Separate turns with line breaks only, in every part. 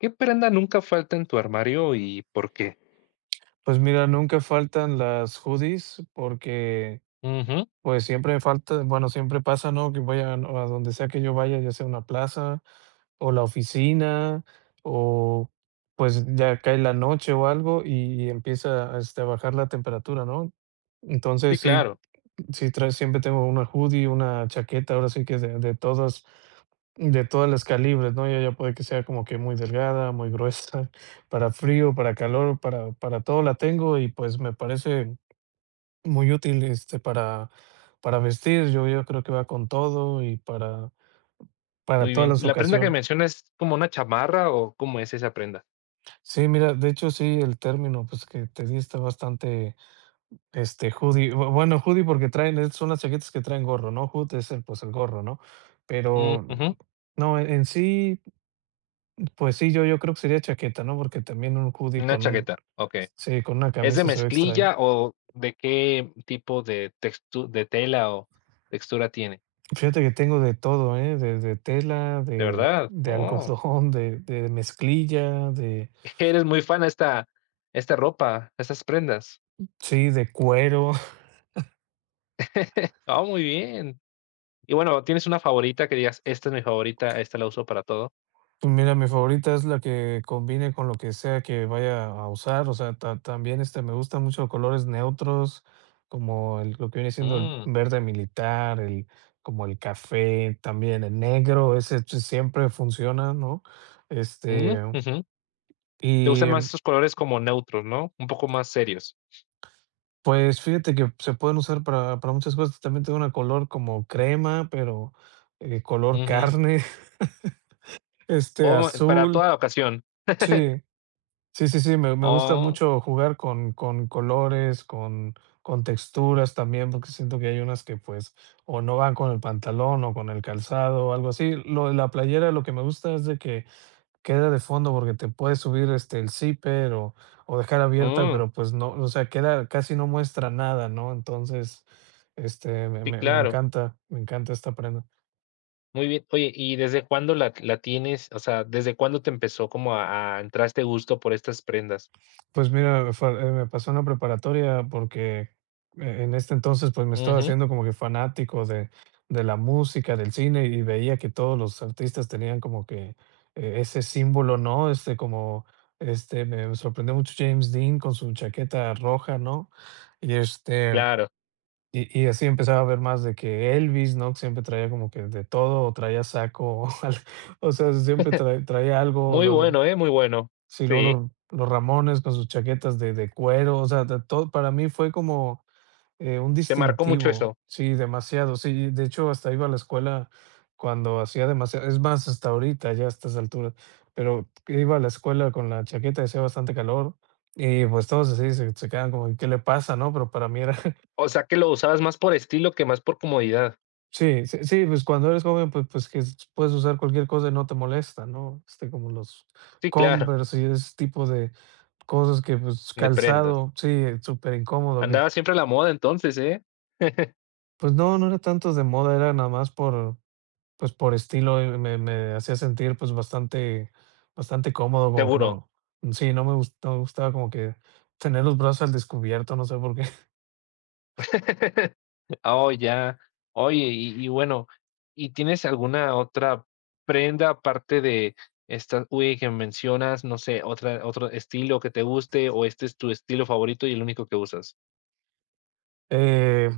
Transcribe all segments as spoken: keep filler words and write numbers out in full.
¿Qué prenda nunca falta en tu armario y por qué?
Pues mira, nunca faltan las hoodies porque,
Ujú,
pues, siempre falta bueno, siempre pasa, ¿no?, que voy a a donde sea que yo vaya, ya sea una plaza, o la oficina, o, pues, ya cae la noche o algo y empieza, este, a bajar la temperatura, ¿no?
sí,
Entonces sí,
claro,
sí, trae siempre tengo una hoodie, una chaqueta, ahora sí que de de todas de todas las calibres, ¿no? Ya ya puede que sea como que muy delgada, muy gruesa, para frío, para calor, para para todo la tengo y, pues, me parece muy útil, este, para para vestir. Yo yo creo que va con todo y para para
muy
todas
bien.
las
¿La prenda que
ocasiones.
mencionas es como una chamarra o cómo es esa prenda?
Sí, mira, de hecho, sí, el término, pues, que te di está bastante, este, hoodie. Bu bueno, hoodie porque traen es son las chaquetas que traen gorro, ¿no? Hood es el, pues, el gorro, ¿no?
Mm,
Pero
ujú,
no, en en sí. Pues sí, yo yo creo que sería chaqueta, ¿no? Porque también un hoodie
una
con un
chaqueta, okey.
sí, con una
¿Es de
camisa se ve extraño.
mezclilla o de qué tipo de textu de tela o textura tiene?
Fíjate que tengo de todo, ¿eh? de de tela,
¿De
de
verdad?
de
Oh,
algodón, de de mezclilla, de
eres muy fan a esta esta ropa, a estas prendas.
sí, de cuero.
Ah, muy bien. Y bueno, ¿tienes una favorita que digas: "Esta es mi favorita, esta la uso para todo"?
Pues mira, mi favorita es la que combine con lo que sea que vaya a usar, o sea, ta también, este, me gustan mucho colores neutros, como el lo que viene siendo el
Mm,
verde militar, el como el café, también el negro, ese ch- siempre funciona, ¿no?
mm,
Este
ujú. Te
Y,
gustan más esos colores como neutros, ¿no? Un poco más serios.
pues, fíjate que se pueden usar para para muchas cosas. También tengo una color como crema, pero, eh, color
Ujú.
carne, este,
Oh, para
azul.
toda ocasión.
Sí, sí, sí, sí, me me gusta
Oh,
mucho jugar con con colores, con con texturas también, porque siento que hay unas que, pues, o no van con el pantalón o con el calzado o algo así. Lo de la playera, lo que me gusta es de que queda de fondo porque te puedes subir, este, el zipper o o dejar abierta,
mm,
pero, pues, no, o sea, queda casi no muestra nada, ¿no? Entonces, este, me
sí,
me me
claro.
encanta, me encanta esta prenda.
Muy bien. Oye, ¿y desde cuándo la la tienes? O sea, ¿desde cuándo te empezó como a a entrar este gusto por estas prendas?
Pues mira, fue eh, me pasó en la preparatoria porque e en este entonces, pues, me estaba
Ujú,
haciendo como que fanático de de la música, del cine, y veía que todos los artistas tenían como que e ese símbolo, ¿no? Este, como, este, me sorprendió mucho James Dean con su chaqueta roja, ¿no? Y, este
claro.
Y y así empezaba a ver más de que Elvis, ¿no? Siempre traía como que de todo, o traía saco, o al o sea, siempre trae traía algo,
Muy
luego
bueno, ¿eh? Muy bueno.
sí, luego
Sí,
los los Ramones con sus chaquetas de de cuero, o sea, de todo, para mí fue como, eh, un
te marcó mucho
distintivo,
eso.
sí, demasiado, sí, de hecho, hasta iba a la escuela cuando hacía demasiado es más, hasta ahorita, ya a estas alturas, pero iba a la escuela con la chaqueta y hacía bastante calor, y pues todos así se se quedaban como: "¿Qué le pasa?", ¿no? Pero para mí era
O sea, que lo usabas más por estilo que más por comodidad.
sí, sí, sí, pues cuando eres joven, pues pues que s puedes usar cualquier cosa y no te molesta, ¿no? Este, como los
Sí, claro,
Converse y ese tipo de cosas que, pues,
de prendas.
calzado, sí, eh, súper incómodo. Que,
Andabas siempre a la moda entonces, ¿eh?
pues, no, no era tanto de moda, era nada más por, pues, por estilo, eh, me me hacía sentir, pues, bastante bastante cómodo, como que
Seguro.
no, sí, no me gus no me gustaba como que tener los brazos al descubierto, no sé por qué,
Oh, ya. Oye, y y bueno, ¿y tienes alguna otra prenda aparte de esta Uy, que mencionas? No sé, otra otro estilo que te guste, o este es tu estilo favorito y el único que usas.
eh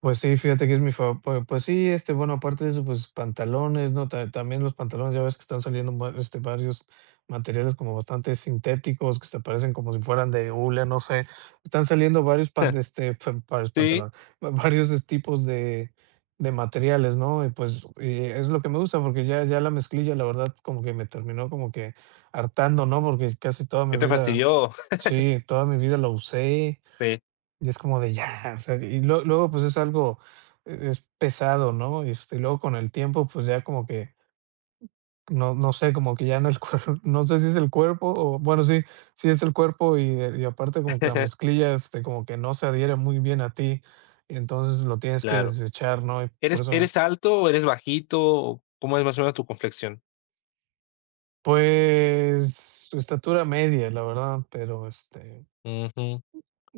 Pues sí, fíjate que es mi favor pues pues sí, este, bueno, aparte de eso, pues, pantalones, ¿no? Ta también los pantalones, ya ves que están saliendo va este, varios materiales como bastante sintéticos, que se parecen como si fueran de hule, no sé. Están saliendo varios pan este, fan varios
Sí,
pantalones, va varios es tipos de de materiales, ¿no? Y pues, y es lo que me gusta, porque ya ya la mezclilla, la verdad, como que me terminó como que hartando, ¿no? Porque casi toda
¿qué
mi
te
vida
fastidió?
sí, toda mi vida la usé.
Sí,
Y es como de ya, o sea, y lue luego, pues, es algo, e es pesado, ¿no? Este, y luego con el tiempo, pues, ya como que no no sé, como que ya no el cuerpo, no sé si es el cuerpo o bueno, sí, sí es el cuerpo y, eh, y aparte como que la mezclilla, este, como que no se adhiere muy bien a ti, y entonces lo tienes que
claro.
desechar, ¿no? Y por
¿Eres
eso,
eres alto o eres bajito? ¿O cómo es más o menos tu complexión?
pues, su estatura media, la verdad, pero, este,
Ujú.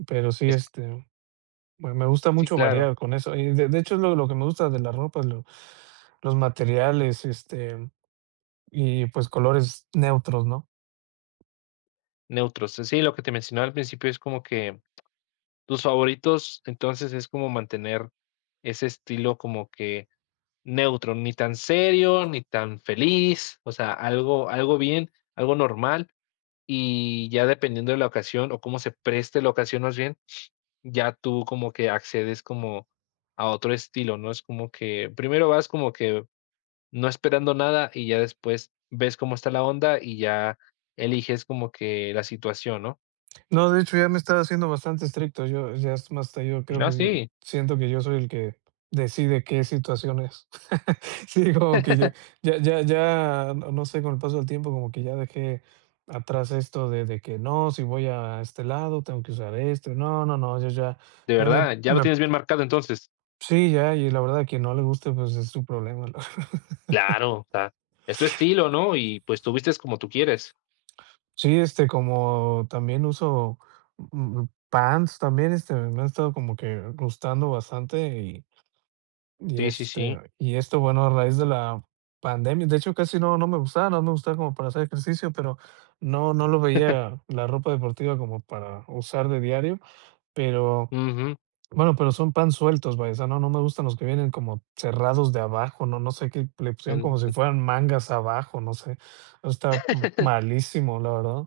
pero sí,
Es
este Me me gusta
sí,
mucho
claro,
variar con eso. Y de de hecho, es lo lo que me gusta de la ropa, lo los materiales, este, y, pues, colores neutros, ¿no?
neutros. Sí, lo que te mencionaba al principio es como que tus favoritos, entonces es como mantener ese estilo como que neutro, ni tan serio, ni tan feliz, o sea, algo algo bien, algo normal, y ya dependiendo de la ocasión, o cómo se preste la ocasión más bien, ya tú como que accedes como a otro estilo, ¿no? Es como que primero vas como que no esperando nada y ya después ves cómo está la onda y ya eliges como que la situación, ¿no?
No, de hecho, ya me estaba haciendo bastante estricto. Yo ya es más, hasta yo creo
No,
que yo
sí,
siento que yo soy el que decide qué situaciones. Sí, como que ya, ya, ya, ya, no no sé, con el paso del tiempo, como que ya dejé atrás esto de de que no, si voy a este lado, tengo que usar esto. No, no, no, yo ya
de
ya me
verdad, ya lo
me
tienes bien marcado entonces.
sí, ya, y la verdad, que no le guste, pues, es su problema.
Claro, o sea, es tu estilo, ¿no? Y pues tú vistes como tú quieres.
Sí, este, como también uso, mm, mm, pants también, este, me ha estado como que gustando bastante y y,
Sí, sí, sí.
este, y esto, bueno, a raíz de la pandemia, de hecho, casi no no me gustaba, no me gustaba como para hacer ejercicio, pero no no lo veía la ropa deportiva como para usar de diario, pero,
Ujú,
bueno, pero son pants sueltos, vaya, o sea, no no me gustan los que vienen como cerrados de abajo, no no sé qué le pusieron
en
como si fueran mangas abajo, no sé, está malísimo, la verdad.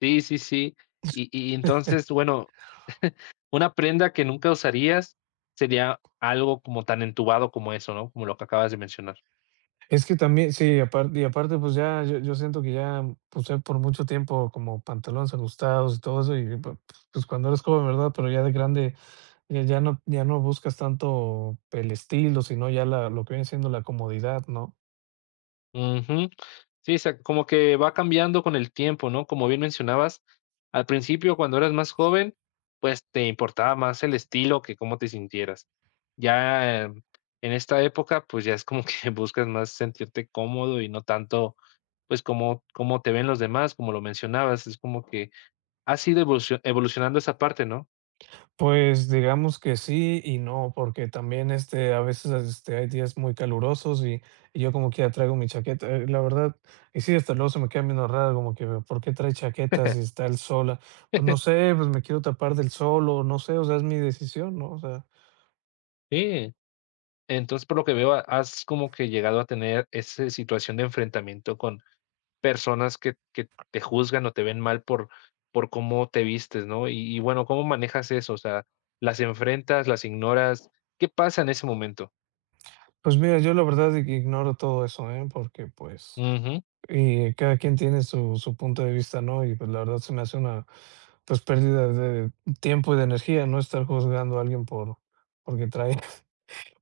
Sí, sí, sí. Y y entonces, bueno, una prenda que nunca usarías sería algo como tan entubado como eso, ¿no? Como lo que acabas de mencionar.
Es que también sí, aparte y aparte, pues, ya yo yo siento que ya usé por mucho tiempo como pantalones ajustados y todo eso, y pu pues, cuando eres joven, ¿verdad? Pero ya de grande, ya ya no ya no buscas tanto el estilo, sino ya la lo que viene siendo la comodidad, ¿no?
Ujú. Sí, sa como que va cambiando con el tiempo, ¿no? Como bien mencionabas, al principio, cuando eras más joven, pues, te importaba más el estilo que cómo te sintieras. Ya eh, en esta época, pues, ya es como que buscas más sentirte cómodo y no tanto, pues, como cómo te ven los demás, como lo mencionabas, es como que has ido evolucio evolucionando esa parte, ¿no?
Pues digamos que sí y no, porque también, este, a veces, este, hay días muy calurosos y y yo como que ya traigo mi chaqueta, eh, la verdad, y sí, hasta luego se me queda viendo raro, como que, ¿por qué trae chaquetas si está el sol? a- Pues no sé, pues me quiero tapar del sol o no sé, o sea, es mi decisión, ¿no? O sea,
Sí. Entonces, por lo que veo, ha- has como que llegado a tener esa situación de enfrentamiento con personas que que te juzgan o te ven mal por por cómo te vistes, ¿no? Y y bueno, ¿cómo manejas eso? O sea, ¿las enfrentas, las ignoras? ¿Qué pasa en ese momento?
pues mira, yo la verdad ig ignoro todo eso, ¿eh? Porque, pues,
Ujú,
y cada quien tiene su su punto de vista, ¿no? Y, pues, la verdad se me hace una, pues, pérdida de tiempo y de energía, ¿no? Estar juzgando a alguien por porque trae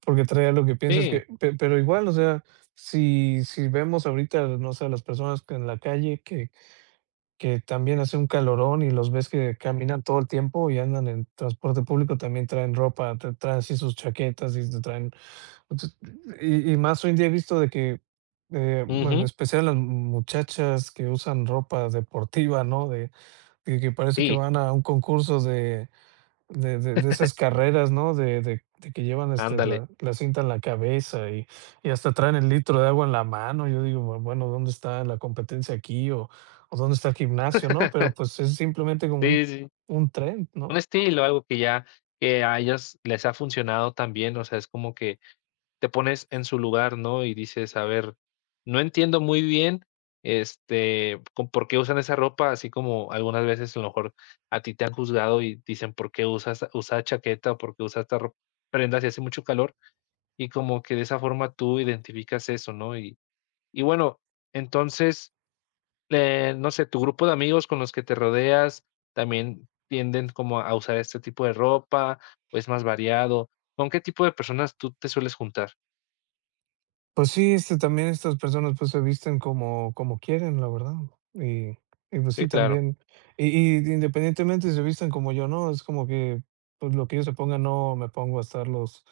Porque traía lo que piensas
sí,
que pe pero igual, o sea, si si vemos ahorita, no sé, a las personas que en la calle que que también hace un calorón y los ves que caminan todo el tiempo y andan en transporte público, también traen ropa, tra traen así sus chaquetas y te traen. Entonces, y y más hoy en día he visto de que, eh, bueno, en
ujú,
especial las muchachas que usan ropa deportiva, ¿no? De de que parece que
sí,
van a un concurso de de de de esas carreras, ¿no? De de de que llevan, este,
ándale.
la la cinta en la cabeza y y hasta traen el litro de agua en la mano. Yo digo, bue bueno, ¿dónde está la competencia aquí? O o, ¿dónde está el gimnasio, no? Pero, pues, es simplemente como un
Sí, sí,
un tren, ¿no?
un estilo, algo que ya que a ellas les ha funcionado también, o sea, es como que te pones en su lugar, ¿no? Y dices, a ver, no entiendo muy bien, este, con por qué usan esa ropa, así como algunas veces a lo mejor a ti te han juzgado y dicen por qué usas, usas chaqueta o por qué usas esta ro- prenda si hace mucho calor, y como que de esa forma tú identificas eso, ¿no? Y, y bueno, entonces, eh, no sé, tu grupo de amigos con los que te rodeas también tienden como a usar este tipo de ropa, o es más variado. ¿Con qué tipo de personas tú te sueles juntar?
Pues sí, este, también estas personas, pues, se visten como como quieren, la verdad. Y y, pues sí,
Sí, claro.
también. Y y independientemente si se visten como yo, ¿no? Es como que, pues, lo que ellos se pongan, no me pongo a estarlos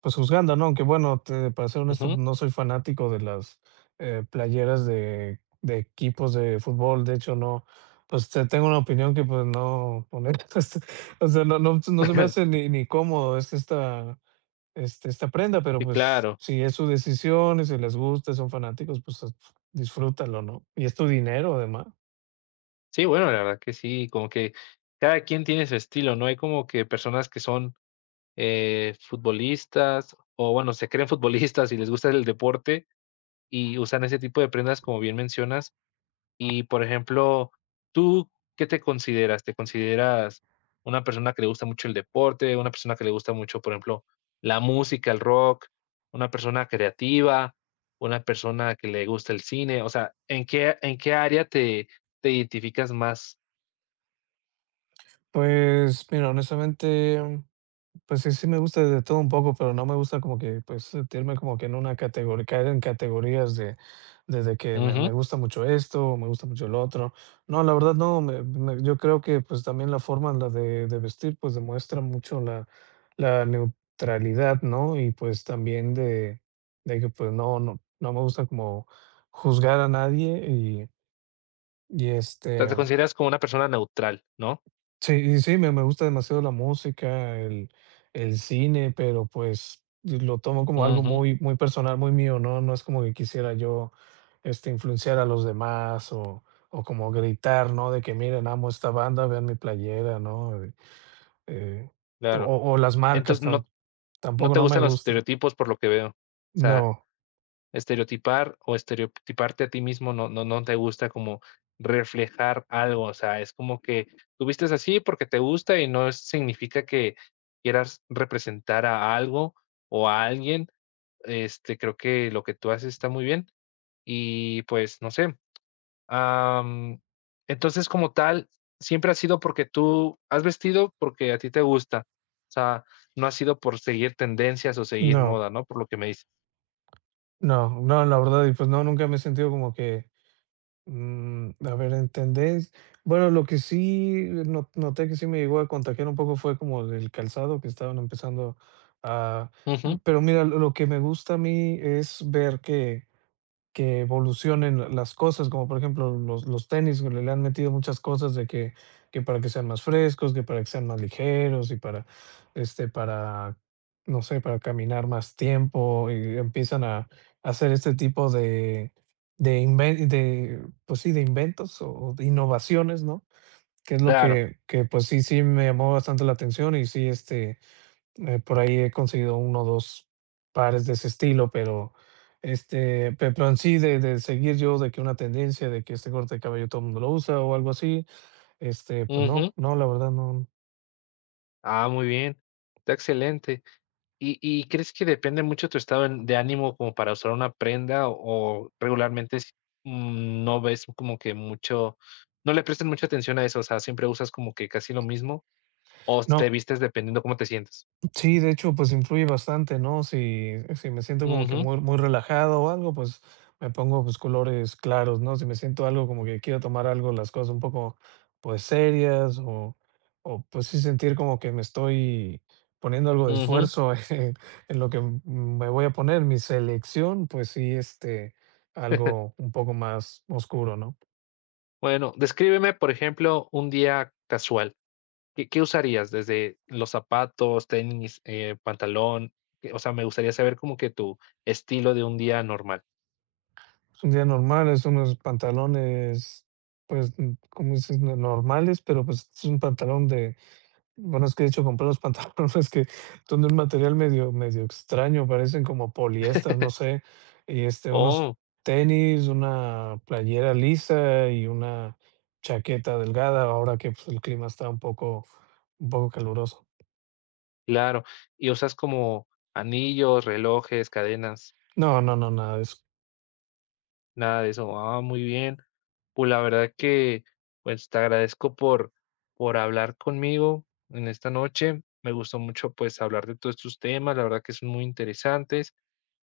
pues juzgando, ¿no? Aunque bueno, te para ser honesto,
Ujú.
no soy fanático de las, eh, playeras de de equipos de fútbol. De hecho, no, pues, te tengo una opinión que, pues, no poner pues, o sea, no no no se me hace ni ni cómodo es esta este, esta prenda, pero,
Sí,
pues,
claro.
si es su decisión y si les gusta, son fanáticos, pues, disfrútalo, ¿no? Y es tu dinero, además.
Sí, bueno, la verdad que sí, como que cada quien tiene su estilo, ¿no? Hay como que personas que son, eh, futbolistas, o bueno, se creen futbolistas y les gusta el deporte, y usan ese tipo de prendas, como bien mencionas. Y, por ejemplo, ¿tú qué te consideras? ¿Te consideras una persona que le gusta mucho el deporte, una persona que le gusta mucho, por ejemplo, la música, el rock, una persona creativa, una persona que le gusta el cine? O sea, ¿en qué en qué área te te identificas más?
Pues, mira, honestamente pues sí, sí me gusta de todo un poco, pero no me gusta como que, pues, sentirme como que en una categoría, caer en categorías de, desde que me,
Ujú.
me gusta mucho esto, o me gusta mucho lo otro. No, la verdad no, me- me- yo creo que pues también la forma en la de, de vestir pues demuestra mucho la, la neutralidad, ¿no? Y pues también de, de que pues no, no, no me gusta como juzgar a nadie y, y
Te te
este...
consideras como una persona neutral, ¿no?
Sí, y sí, me me gusta demasiado la música, el el cine, pero, pues, lo tomo como algo
Ujú,
muy muy personal, muy mío, ¿no? No es como que quisiera yo, este, influenciar a los demás o o como gritar, ¿no? De que: "Miren, amo esta banda, vean mi playera", ¿no? Eh, eh,
claro.
o o las marcas
Entonces,
tam
no no
tampoco
te
no me
gustan los
gustan.
estereotipos, por lo que veo. O sea
No,
Estereotipar o estereotiparte a ti mismo no no no te gusta como reflejar algo, o sea, es como que tú vistes así porque te gusta y no es- significa que quieras representar a algo o a alguien, este, creo que lo que tú haces está muy bien y, pues, no sé, am, entonces, como tal, siempre ha sido porque tú has vestido porque a ti te gusta, o sea, no ha sido por seguir tendencias o seguir
no,
moda, ¿no? Por lo que me dices.
no, no, la verdad, y pues no, nunca me he sentido como que mm, a ver, ¿entendés? Bueno, lo que sí eh, no- noté que sí me llegó a contagiar un poco fue como del calzado que estaban empezando a...
Ujú,
Pero mira, lo lo que me gusta a mí es ver que que evolucionen las cosas, como por ejemplo los los tenis, que le le han metido muchas cosas de que que para que sean más frescos, que para que sean más ligeros y para, este, para, no sé, para caminar más tiempo, y empiezan a hacer este tipo de de inven de, pues sí, de inventos o o de innovaciones, ¿no? Que es lo
claro.
que que, pues sí sí me llamó bastante la atención y sí, este, eh, por ahí he conseguido uno o dos pares de ese estilo, pero, este, pe pero en sí de de seguir yo de que una tendencia de que este corte de cabello todo el mundo lo usa o algo así, este, pues no, no, la verdad no,
Ah, muy bien. Está excelente. ¿Y y crees que depende mucho tu estado en de ánimo como para usar una prenda o o regularmente es, mm, no ves como que mucho no le prestas mucha atención a eso? O sea, ¿siempre usas como que casi lo mismo o te
no.
vistes dependiendo cómo te sientes?
Sí, de hecho, pues influye bastante, ¿no? Si, si me siento como que
Ujú,
muy, muy relajado o algo, pues me pongo pues colores claros, ¿no? Si me siento algo como que quiero tomar algo, las cosas un poco pues serias o, o pues sí sentir como que me estoy poniendo algo de
ujú.
esfuerzo en, en lo que m- me voy a poner, mi selección, pues sí, este, algo un poco más oscuro, ¿no?
Bueno, descríbeme, por ejemplo, un día casual. ¿Qué qué usarías? Desde los zapatos, tenis, eh, pantalón, eh, o sea, me gustaría saber como que tu estilo de un día normal.
Un día normal es unos pantalones, pues, como dices, normales, pero pues es un pantalón de bueno, es que de hecho compré unos pantalones que son de un material medio medio extraño, parecen como poliéster, no sé, y, este, unos
Oh.
tenis, una playera lisa y una chaqueta delgada, ahora que, pues, el clima está un poco un poco caluroso.
Claro. ¿Y usas como anillos, relojes, cadenas?
No, no, no, nada de eso.
Nada de eso. Ah, muy bien. Pues la verdad que, pues te agradezco por, por hablar conmigo en esta noche. Me gustó mucho pues hablar de todos estos temas. La verdad que son muy interesantes.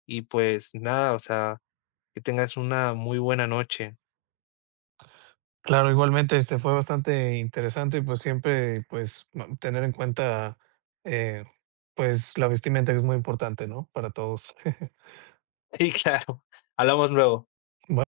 Y pues nada, o sea, que tengas una muy buena noche.
Claro, igualmente, este, fue bastante interesante y, pues, siempre, pues, ma tener en cuenta, eh, pues, la vestimenta que es muy importante, ¿no?, para todos.
Sí, claro. Hablamos luego.
Bue